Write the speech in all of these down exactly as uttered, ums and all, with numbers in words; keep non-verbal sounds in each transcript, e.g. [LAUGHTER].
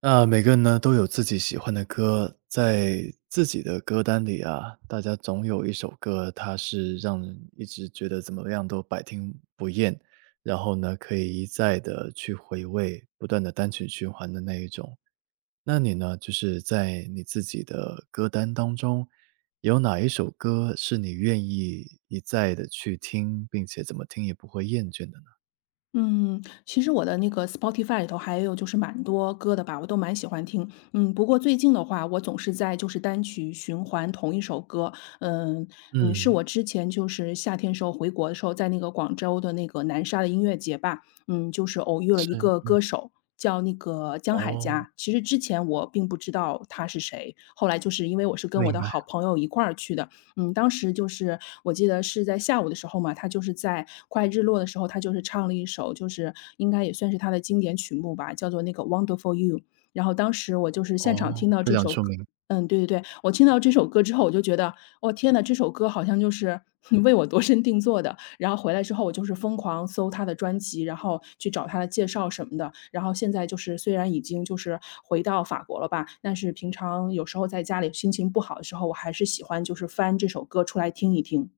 那每个人呢都有自己喜欢的歌，在自己的歌单里啊，大家总有一首歌，它是让人一直觉得怎么样都百听不厌，然后呢可以一再的去回味，不断的单曲循环的那一种。那你呢，就是在你自己的歌单当中，有哪一首歌是你愿意一再的去听，并且怎么听也不会厌倦的呢？嗯，其实我的那个 Spotify 里头还有就是蛮多歌的吧，我都蛮喜欢听。嗯，不过最近的话，我总是在就是单曲循环同一首歌。嗯嗯，是嗯，我之前就是夏天时候回国的时候，在那个广州的那个南沙的音乐节吧，嗯，就是偶遇了是，一个嗯，歌手。叫那个江海哦，佳，其实之前我并不知道他是谁，后来就是因为我是跟我明的好白，朋友一块儿去的，嗯，当时就是我记得是在下午的时候嘛，他就是在快日落的时候，他就是唱了一首，就是应该也算是他的经典曲目吧，叫做那个《Wonderful You》。然后当时我就是现场哦。听到非这常首出歌名。嗯，对对对，我听到这首歌之后，我就觉得，我天呐，这首歌好像就是 [LAUGHS] 哼为我度身定做的。然后回来之后，我就是疯狂搜他的专辑，然后去找他的介绍什么的。然后现在就是虽然已经就是回到法国了吧，但是平常有时候在家里心情不好的时候，我还是喜欢就是翻这首歌出来听一听。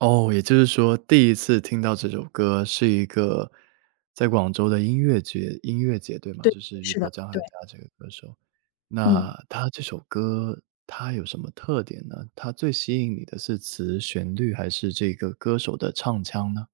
哦，也就是说，第一次听到这首歌是一个在广州的音乐节音乐节，对吗？对，就是遇是到的，张海对，嘉这个歌手，那嗯。他这首歌他有什么特点呢？他最吸引你的是词、旋律，还是这个歌手的唱腔呢？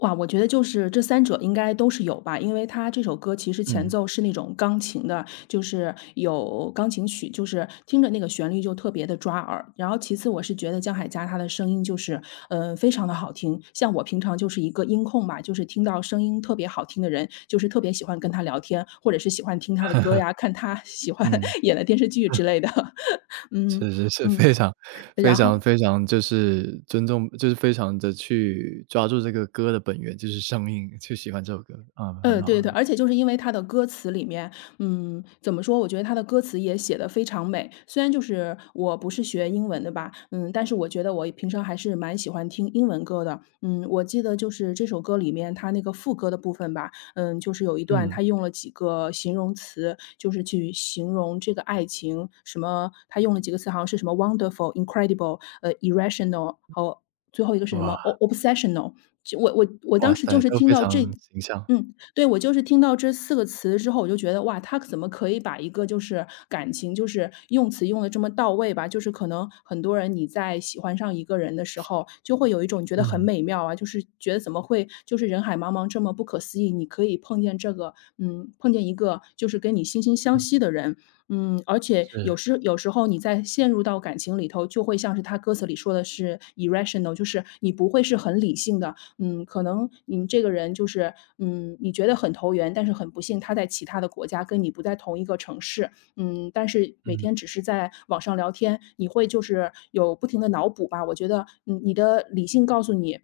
哇，我觉得就是这三者应该都是有吧。因为他这首歌其实前嗯，奏是那种钢琴的，就是有钢琴曲，就是听着那个旋律就特别的抓耳。然后其次我是觉得江海佳他的声音就是，呃，非常的好听。像我平常就是一个音控吧，就是听到声音特别好听的人，就是特别喜欢跟他聊天，或者是喜欢听他的歌呀，看他喜欢 嗯，[LAUGHS] 演的电视剧之类的。[LAUGHS] 嗯，是是是，嗯，非常非然常后非常就是尊重就是非常的去抓住这个歌的本源，就是声音，就喜欢这首歌，啊，很嗯，好对对很对，而好。且就是因为他的歌词里面，嗯，怎么说，我觉得他的歌词也写的非常美。虽然就是我不是学英文的吧，嗯，但是我觉得我平常还是蛮喜欢听英文歌的。嗯，我记得就是这首歌里面它那个副歌的部分吧，嗯，就是有一段嗯，他用了几个形容词，就是去形容这个爱情，什么他用了几个词，好像是什么 wonderful、incredible、呃、irrational，还有最后一个是什么 哇。o- obsessional。就我我我当哇时塞，就是都听非到这，常形象。嗯，对，我就是听到这四个词之后，我就觉得，哇，他怎么可以把一个就是感情，就是用词用的这么到位吧？就是可能很多人你在喜欢上一个人的时候，就会有一种觉得很嗯，美妙啊，就是觉得怎么会就是人海茫茫这么不可思议，你可以碰见这个嗯，碰见一个就是跟你惺惺相嗯，惜的人。嗯，而且有是，时有时候你在陷入到感情里头，就会像是他歌词里说的是 irrational，就是你不会是很理性的，嗯，可能你这个人就是，嗯，你觉得很投缘，但是很不幸他在其他的国家跟你不在同一个城市，嗯，但是每嗯，天只是在网上聊天，你会就是有不停的脑补吧。我觉得，嗯，你的理性告诉你，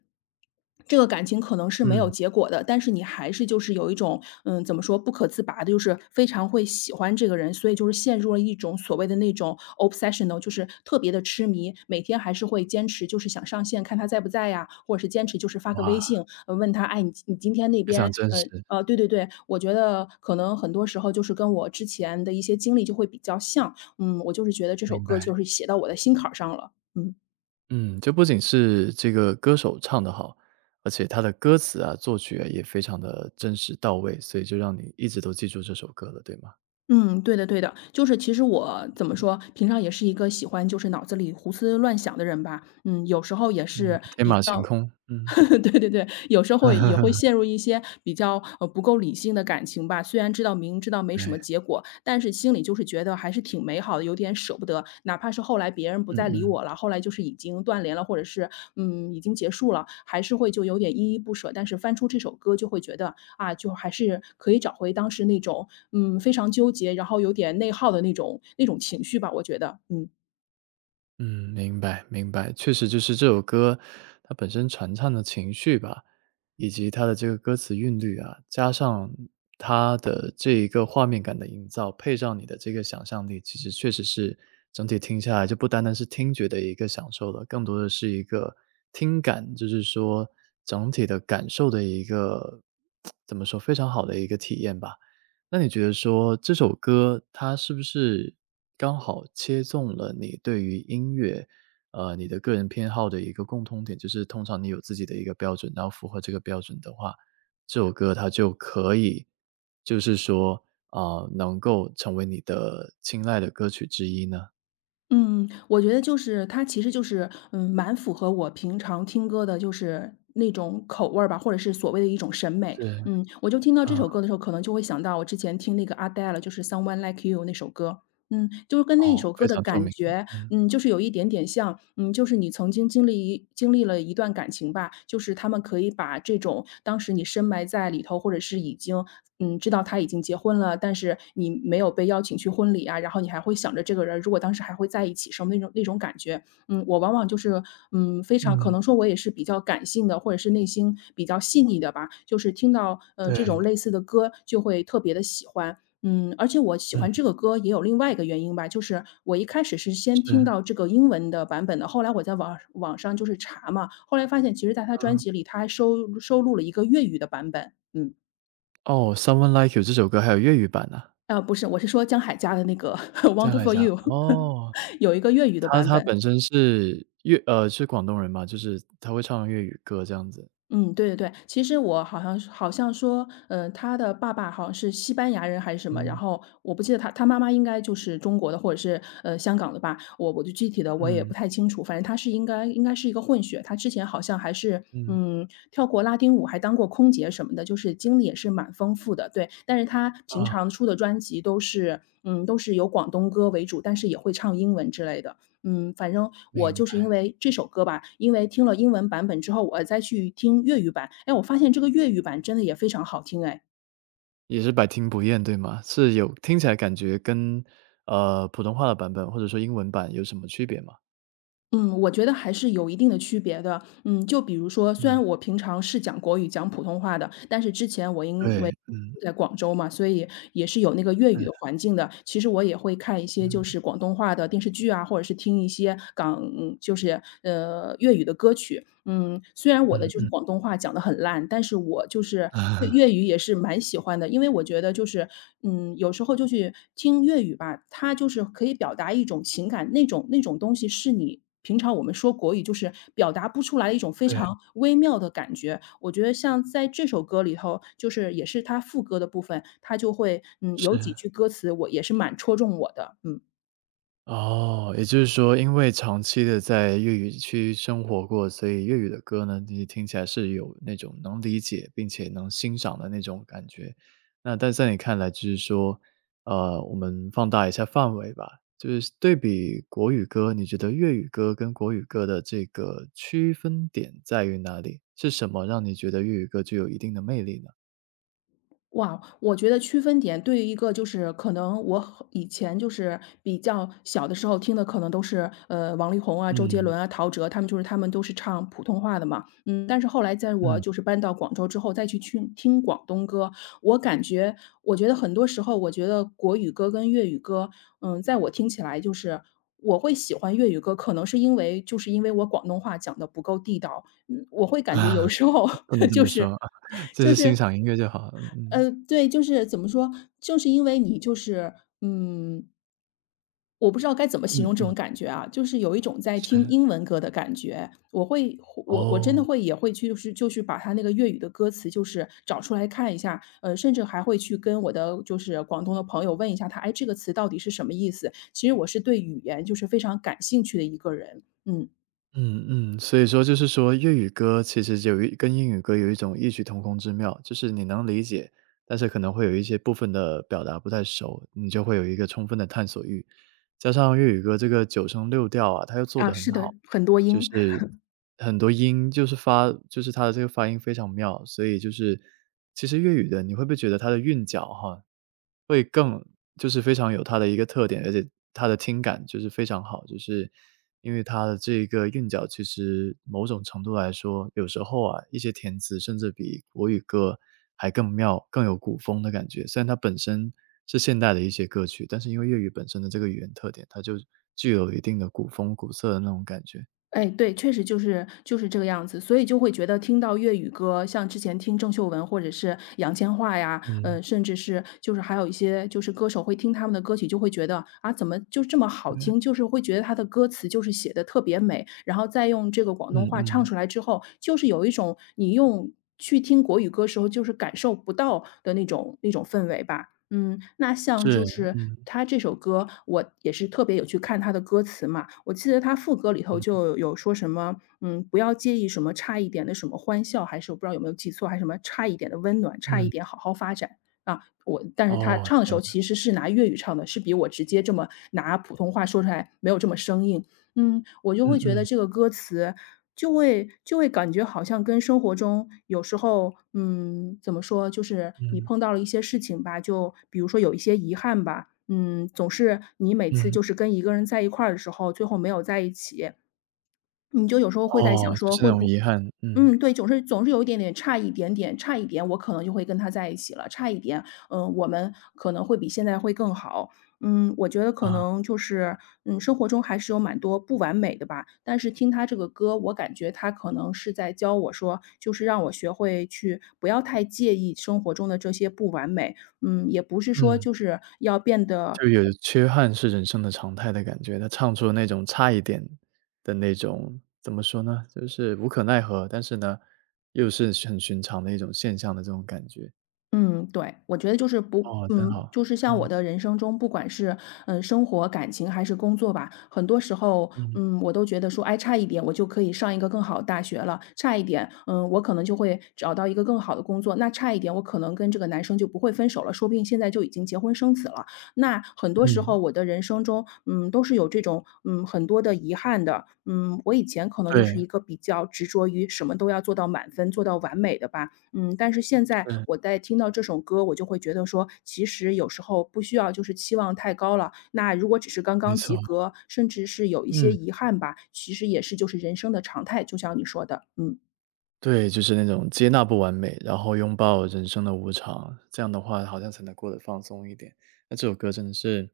这个感情可能是没嗯，有结果的，但是你还是就是有一种，嗯，怎么说，不可自拔的，就是非常会喜欢这个人，所以就是陷入了一种所谓的那种 obsessional，就是特别的痴迷，每天还是会坚持，就是想上线看他在不在呀，或者是坚持就是发个微哇，信，呃，问他，哎，你你今天那非常边，真呃实，呃，对对对，我觉得可能很多时候就是跟我之前的一些经历就会比较像，嗯，我就是觉得这首明歌白。就是写到我的心坎儿上了，嗯。嗯，就不仅是这个歌手唱的好，而且他的歌词啊、作曲啊也非常的真实到位，所以就让你一直都记住这首歌了，对吗？嗯，对的对的，就是其实我怎么说，平常也是一个喜欢就是脑子里胡思乱想的人吧。嗯，有时候也嗯，是 天马行空，嗯。[LAUGHS] 对对对，有时候会也会 [LAUGHS] 陷入一些比较，呃，不够理性的感情吧。虽然知道明知道没什对，么结果，但是心里就是觉得还是挺美好的，有点舍不得。哪怕是后来别人不嗯再理嗯。我了，后来就是已经断联了，或者是，嗯，已经结束了，还是会就有点依依不舍。但是翻出这首歌就会觉得，啊，就还是可以找回当时那种，嗯，非常纠结，然后有点内耗的那种那种情绪吧，我觉得，嗯。嗯，明白明白，确实就是这首歌，它本身传唱的情绪吧，以及它的这个歌词韵律啊，加上它的这一个画面感的营造，配上你的这个想象力，其实确实是整体听下来就不单单是听觉的一个享受了，更多的是一个听感，就是说整体的感受的一个 [TSK]，怎么说，非常好的一个体验吧。那你觉得说这首歌它是不是刚好切中了你对于音乐，呃，你的个人偏好的一个共通点，就是通常你有自己的一个标准，然后符合这个标准的话，这首歌它就可以就是说，啊，呃能够成为你的青睐的歌曲之一呢？嗯，我觉得就是它其实就是，嗯，蛮符合我平常听歌的，就是那种口味儿吧，或者是所谓的一种审美。是，嗯，我就听到这啊，首歌的时候，可能就会想到我之前听那个 Adele，就是《Someone Like You》那首歌。嗯，就是跟那哦，首非歌的常出感名，觉嗯。嗯，就是有一点点像，嗯，就是你曾经经历一经历了一段感情吧，就是他们可以把这种当时你深埋在里头，或者是已经，嗯，知道他已经结婚了，但是你没有被邀请去婚礼啊，然后你还会想着这个人如果当时还会在一起什么那种那种感觉。嗯，我往往就是，嗯，非常可嗯，能说我也是比较感性的，或者是内心比较细腻的吧，就是听到呃这对，种类似的歌就会特别的喜欢。嗯，而且我喜嗯，欢这个歌也有另外一个原因吧，就是我一开始是先听是，到这个英文的版本的，后来我在网网上就是查嘛，后来发现其实在他专啊，辑里，他还收收录了一个粤语的版本。嗯，哦，Someone Like You 这首歌还有粤语版呢，啊，不是，我是说江海家的那个 [LAUGHS] 在海《Wonderful 峡。You <laughs>》，哦。有一个粤语的他版他本。本身是粤呃，是广东人嘛，就是他会唱粤语歌这样子。嗯，对对对，其实我好像是好像说，呃，他的爸爸好像是西班牙人还是什么，然嗯，后我不记得他他妈妈应该就是中国的或者是呃香港的吧，我我就具体的我也嗯，不太清楚，反正他是应该应该是一个混血，他之前好像还是嗯，嗯跳过拉丁舞，还当过空姐什么的，就是经历也是蛮丰富的，对，但是他平常啊，出的专辑都是嗯都是由广东歌为主，但是也会唱英文之类的，嗯，反正我明就是因白，为这首歌吧，因为听了英文版本之后，我再去听粤语版，哎，我发现这个粤语版真的也非常好听哎。也是百听不厌，对吗？是有听起来感觉跟，呃，普通话的版本或者说英文版有什么区别吗？嗯，我觉得还是有一定的区别的。嗯，就比如说，虽嗯，然我平常是讲国语、讲普通话的，但是之前我因为对，嗯，在广州嘛，所以也是有那个粤语是，的环境的。其实我也会看一些嗯，就是广东话的电视剧啊，或者是听一些港嗯就是呃粤语的歌曲。嗯，虽然我的嗯就是嗯，广东话讲的很烂，但是我就是 [LAUGHS] 对啊，粤语也是蛮喜欢的。因为我觉得就是，嗯，有时候就去听粤语吧，它就是可以表达一种情感，那种那种东西是你平常我们说国语就是表达不出来一种非对，常微妙的感觉。我觉得像在这首歌里头，就是也是它副歌的部分，它就会，嗯，有几是。句歌词我也是蛮戳中我的，嗯。哦，也就是说，因为长期的在粤语区生活过，所以粤语的歌呢，你听起来是有那种能理解，并且能欣赏的那种感觉。那但在你看来就是说，呃，我们放大一下范围吧，就是对比国语歌，你觉得粤语歌跟国语歌的这个区分点在于哪里？是什么让你觉得粤语歌具有一定的魅力呢？哇，我觉得区分点对于一个就是可能我很以前就是比较小的时候听的可能都是，呃，王力宏啊、周杰嗯，伦啊、陶喆，他们就是他们都是唱普通话的嘛。嗯，但是后来在我嗯。就是搬到广州之后，再去去听广东歌，我感觉我觉得很多时候，我觉得国语歌跟粤语歌，嗯，在我听起来就是我会喜欢粤语歌，可能是因为就是因为我广东话讲的不够地道，嗯，我会 [LAUGHS] 感觉有啊，时候 不能 [LAUGHS] 这就么说，是 [LAUGHS] 就是欣赏音乐就好了，嗯嗯。呃，对，就是怎么说，就是因为你就是，嗯，我不知道该怎么形嗯容这嗯，种感觉啊，就是有一种在听是。英文歌的感觉。我会，我我真的哦，会也会去，就是就是把它那个粤语的歌词，就是找出来看一下，呃，甚至还会去跟我的就是广东的朋友问一下他，哎，这个词到底是什么意思？其实我是对语言就是非常感兴趣的一个人，嗯，嗯嗯，所以说就是说粤语歌其实有一跟英语歌有一种异曲同工之妙，就是你能理解，但是可能会有一些部分的表达不太熟，你就会有一个充分的探索欲。加上粤语歌这个九声六调啊，它又做啊，得很是的，好，很多就音。是很多音就是发就是它的这个发音非常妙，所以就是其实粤语的你会不会觉得它的韵脚哈，会更就是非常有它的一个特点，而且它的听感就是非常好，就是因为它的这个韵脚，其实某种程度来说，有时候啊，一些填词甚至比国语歌还更妙，更有古风的感觉。虽然它本身是现代的一些歌曲，但是因为粤语本身的这个语言特点，它就具有一定的古风古色的那种感觉。哎，对，确实就是就是这个样子，所以就会觉得听到粤语歌，像之前听郑秀文或者是杨千嬅呀，嗯，呃，甚至是就是还有一些就是歌手会听他们的歌曲，就会觉得啊，怎么就这么好对，听？就是会觉得他的歌词就是写的特别美，然后再用这个广东嗯话唱嗯，出来之后，就是有一种你用去听国语歌时候就是感受不到的那种那种氛围吧。嗯，那像就是，是嗯他这首歌，我也是特别有去看他的歌词嘛。我记得他副歌里头嗯就有说什么，嗯，不要介意什么差一点的什么欢笑，还是我不知道有没有记错，还是什么差一点的温暖，差一嗯，点好好发展啊。我但是他哦，唱的天时候呐，其实是拿粤语唱的，是比我直接这么拿普通话说出来没有这么生硬。嗯，我就嗯会觉得嗯这个歌词就会就会感觉好像跟生活中有时候，嗯，怎么说，就是你嗯碰到了一些事情吧，就比如说有一些遗憾吧，嗯，总是你每次嗯。就是跟一个人在一块儿的时候，最后没有在一起，你就有时候会在想哦，就说是那会种不遗憾，嗯，嗯，对，总是总是有一点点差一点点差一点，我可能就会跟他在一起了，差一点，嗯，我们可能会比现在会更好。嗯，我觉得可啊，能就是，嗯，生活中还是有蛮多不完美的吧。但是听他这个歌，我感觉他可能是在教我说，就是让我学会去不要太介意生活中的这些不完美。嗯，也不是说嗯，就是要变得就有缺憾是人生的常态的感觉。他唱出了那种差一点的那种，怎么说呢，就是无可奈何，但是呢，又是很寻常的一种现象的这种感觉。嗯，对，我觉得就是不，哦，真嗯，好，就是像我嗯，的人生中，不管是嗯生活、感情还是工作吧，很多时候，嗯，嗯，我都觉得说，哎，差一点我就可以上一个更好的大学了，差一点，嗯，我可能就会找到一个更好的工作，那差一点我可能跟这个男生就不会分手了，说不定现在就已经结婚生子了。那很多时嗯，候我的人生中，嗯，都是有这种，嗯，很多的遗憾的，嗯，我以前可能就是对，一个比较执着于什么都要做到满分、做到完美的吧，嗯，但是现在对，我在听到这首歌，我就会觉得说，其实有时候不需要就是期望太高了。那如果只是刚没刚错，及格，甚至是有一些嗯。遗憾吧，其实也是就是人生的常态，就像你说的，嗯对，就是那种接纳不完美，然后拥抱人生的无常，这样的话好像才能过得放松一点。那这首歌真的是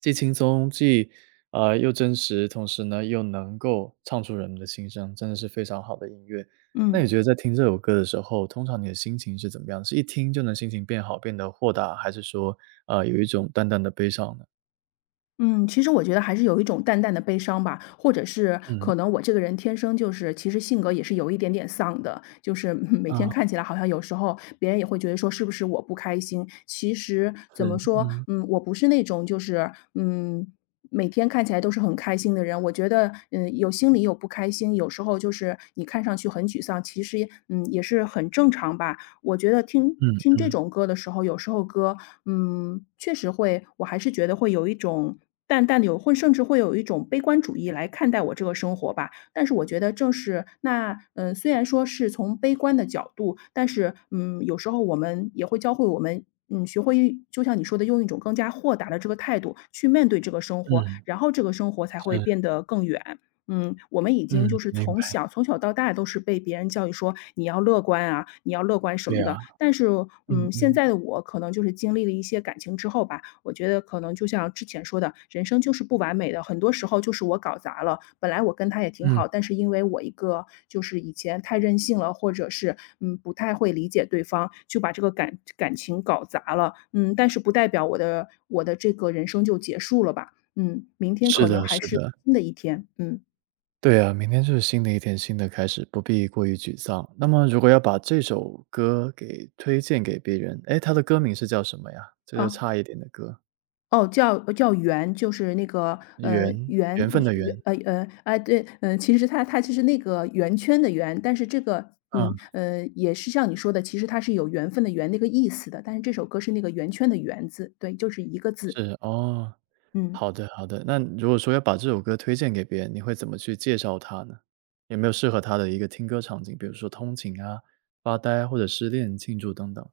既轻松，既呃，又真实，同时呢，又能够唱出人们的心声，真的是非常好的音乐。那你嗯。觉得在听这首歌的时候，通常你的心情是怎么样？是一听就能心情变好，变得豁达，还是说，呃，有一种淡淡的悲伤呢？嗯，其实我觉得还是有一种淡淡的悲伤吧，或者是嗯，可能我这个人天生就是，其实性格也是有一点点丧的，就是 [LAUGHS] 嗯每天啊，看起来好像有时候别人也会觉得说是不是我不开心，其实怎么是，说，嗯，嗯，我不是那种就是嗯。每天看起来都是很开心的人，我觉得，嗯，有心里有不开心，有时候就是你看上去很沮丧，其实也嗯，也是很正常吧。我觉得听嗯听这嗯种歌的时候，有时候歌，嗯，确实会我还是觉得会有一种淡淡的有会甚至会有一种悲观主义来看待我这个生活吧。但是我觉得正是那，嗯，虽然说是从悲观的角度，但是，嗯，有时候我们也会教会我们，嗯，学会一就像你说的，用一种更加豁达的这个态度去面对这个生活，嗯，然后这个生活才会是，变得更远。嗯，我们已嗯，经就是明白，从小从小到大都是被别人教育说你要乐观啊，你要乐观什对么啊，的。但是，嗯嗯，现嗯，在的我可能就是经历了一些感情之后吧，我觉得可能就像之前说的，人生就是不完美的，很多时候就是我搞砸了。本来我跟他也挺嗯。好，但是因为我一个就是以前太任性了，或者是嗯不太会理解对方，就把这个感感情搞砸了。嗯，但是不代表我的我的这个人生就结束了吧。嗯，明天是可能的还是是的，新的一天。嗯。对啊，明天就是新的一天，新的开始，不必过于沮丧。那么如果要把这首歌给推荐给别人，哎，它的歌名是叫什么呀？这就啊差一点的歌，哦，叫叫圆，就是那个，呃，缘圆缘分一的圆缘，呃，呃，啊，对，呃，其实它它其实那个圆圈的圆，但是这个，嗯，啊，呃，也是像你说的，其实它是有缘分的缘那个意思的，但是这首歌是那个圆圈的圆字，对，就是一个字，是，哦，嗯。好的好的。那如果说要把这首歌推荐给别人，你会怎么去介绍它呢？有没有适合他的一个听歌场景，比如说通勤啊、发呆啊或者失恋庆祝等等？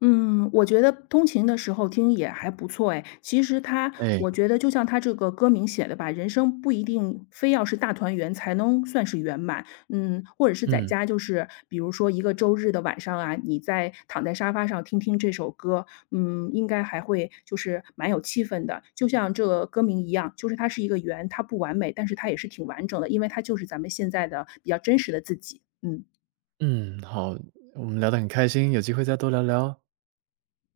嗯，我觉得通勤的时候听也还不错哎。其实它哎，我觉得就像它这个歌名写的吧，人生不一定非要是大团圆才能算是圆满。嗯，或者是在嗯，家，就是比如说一个周日的晚上啊，你在躺在沙发上听听这首歌，嗯，应该还会就是蛮有气氛的。就像这个歌名一样，就是它是一个圆，它不完美，但是它也是挺完整的，因为它就是咱们现在的比较真实的自己。嗯。嗯，好，我们聊得很开心，有机会再多聊聊哦。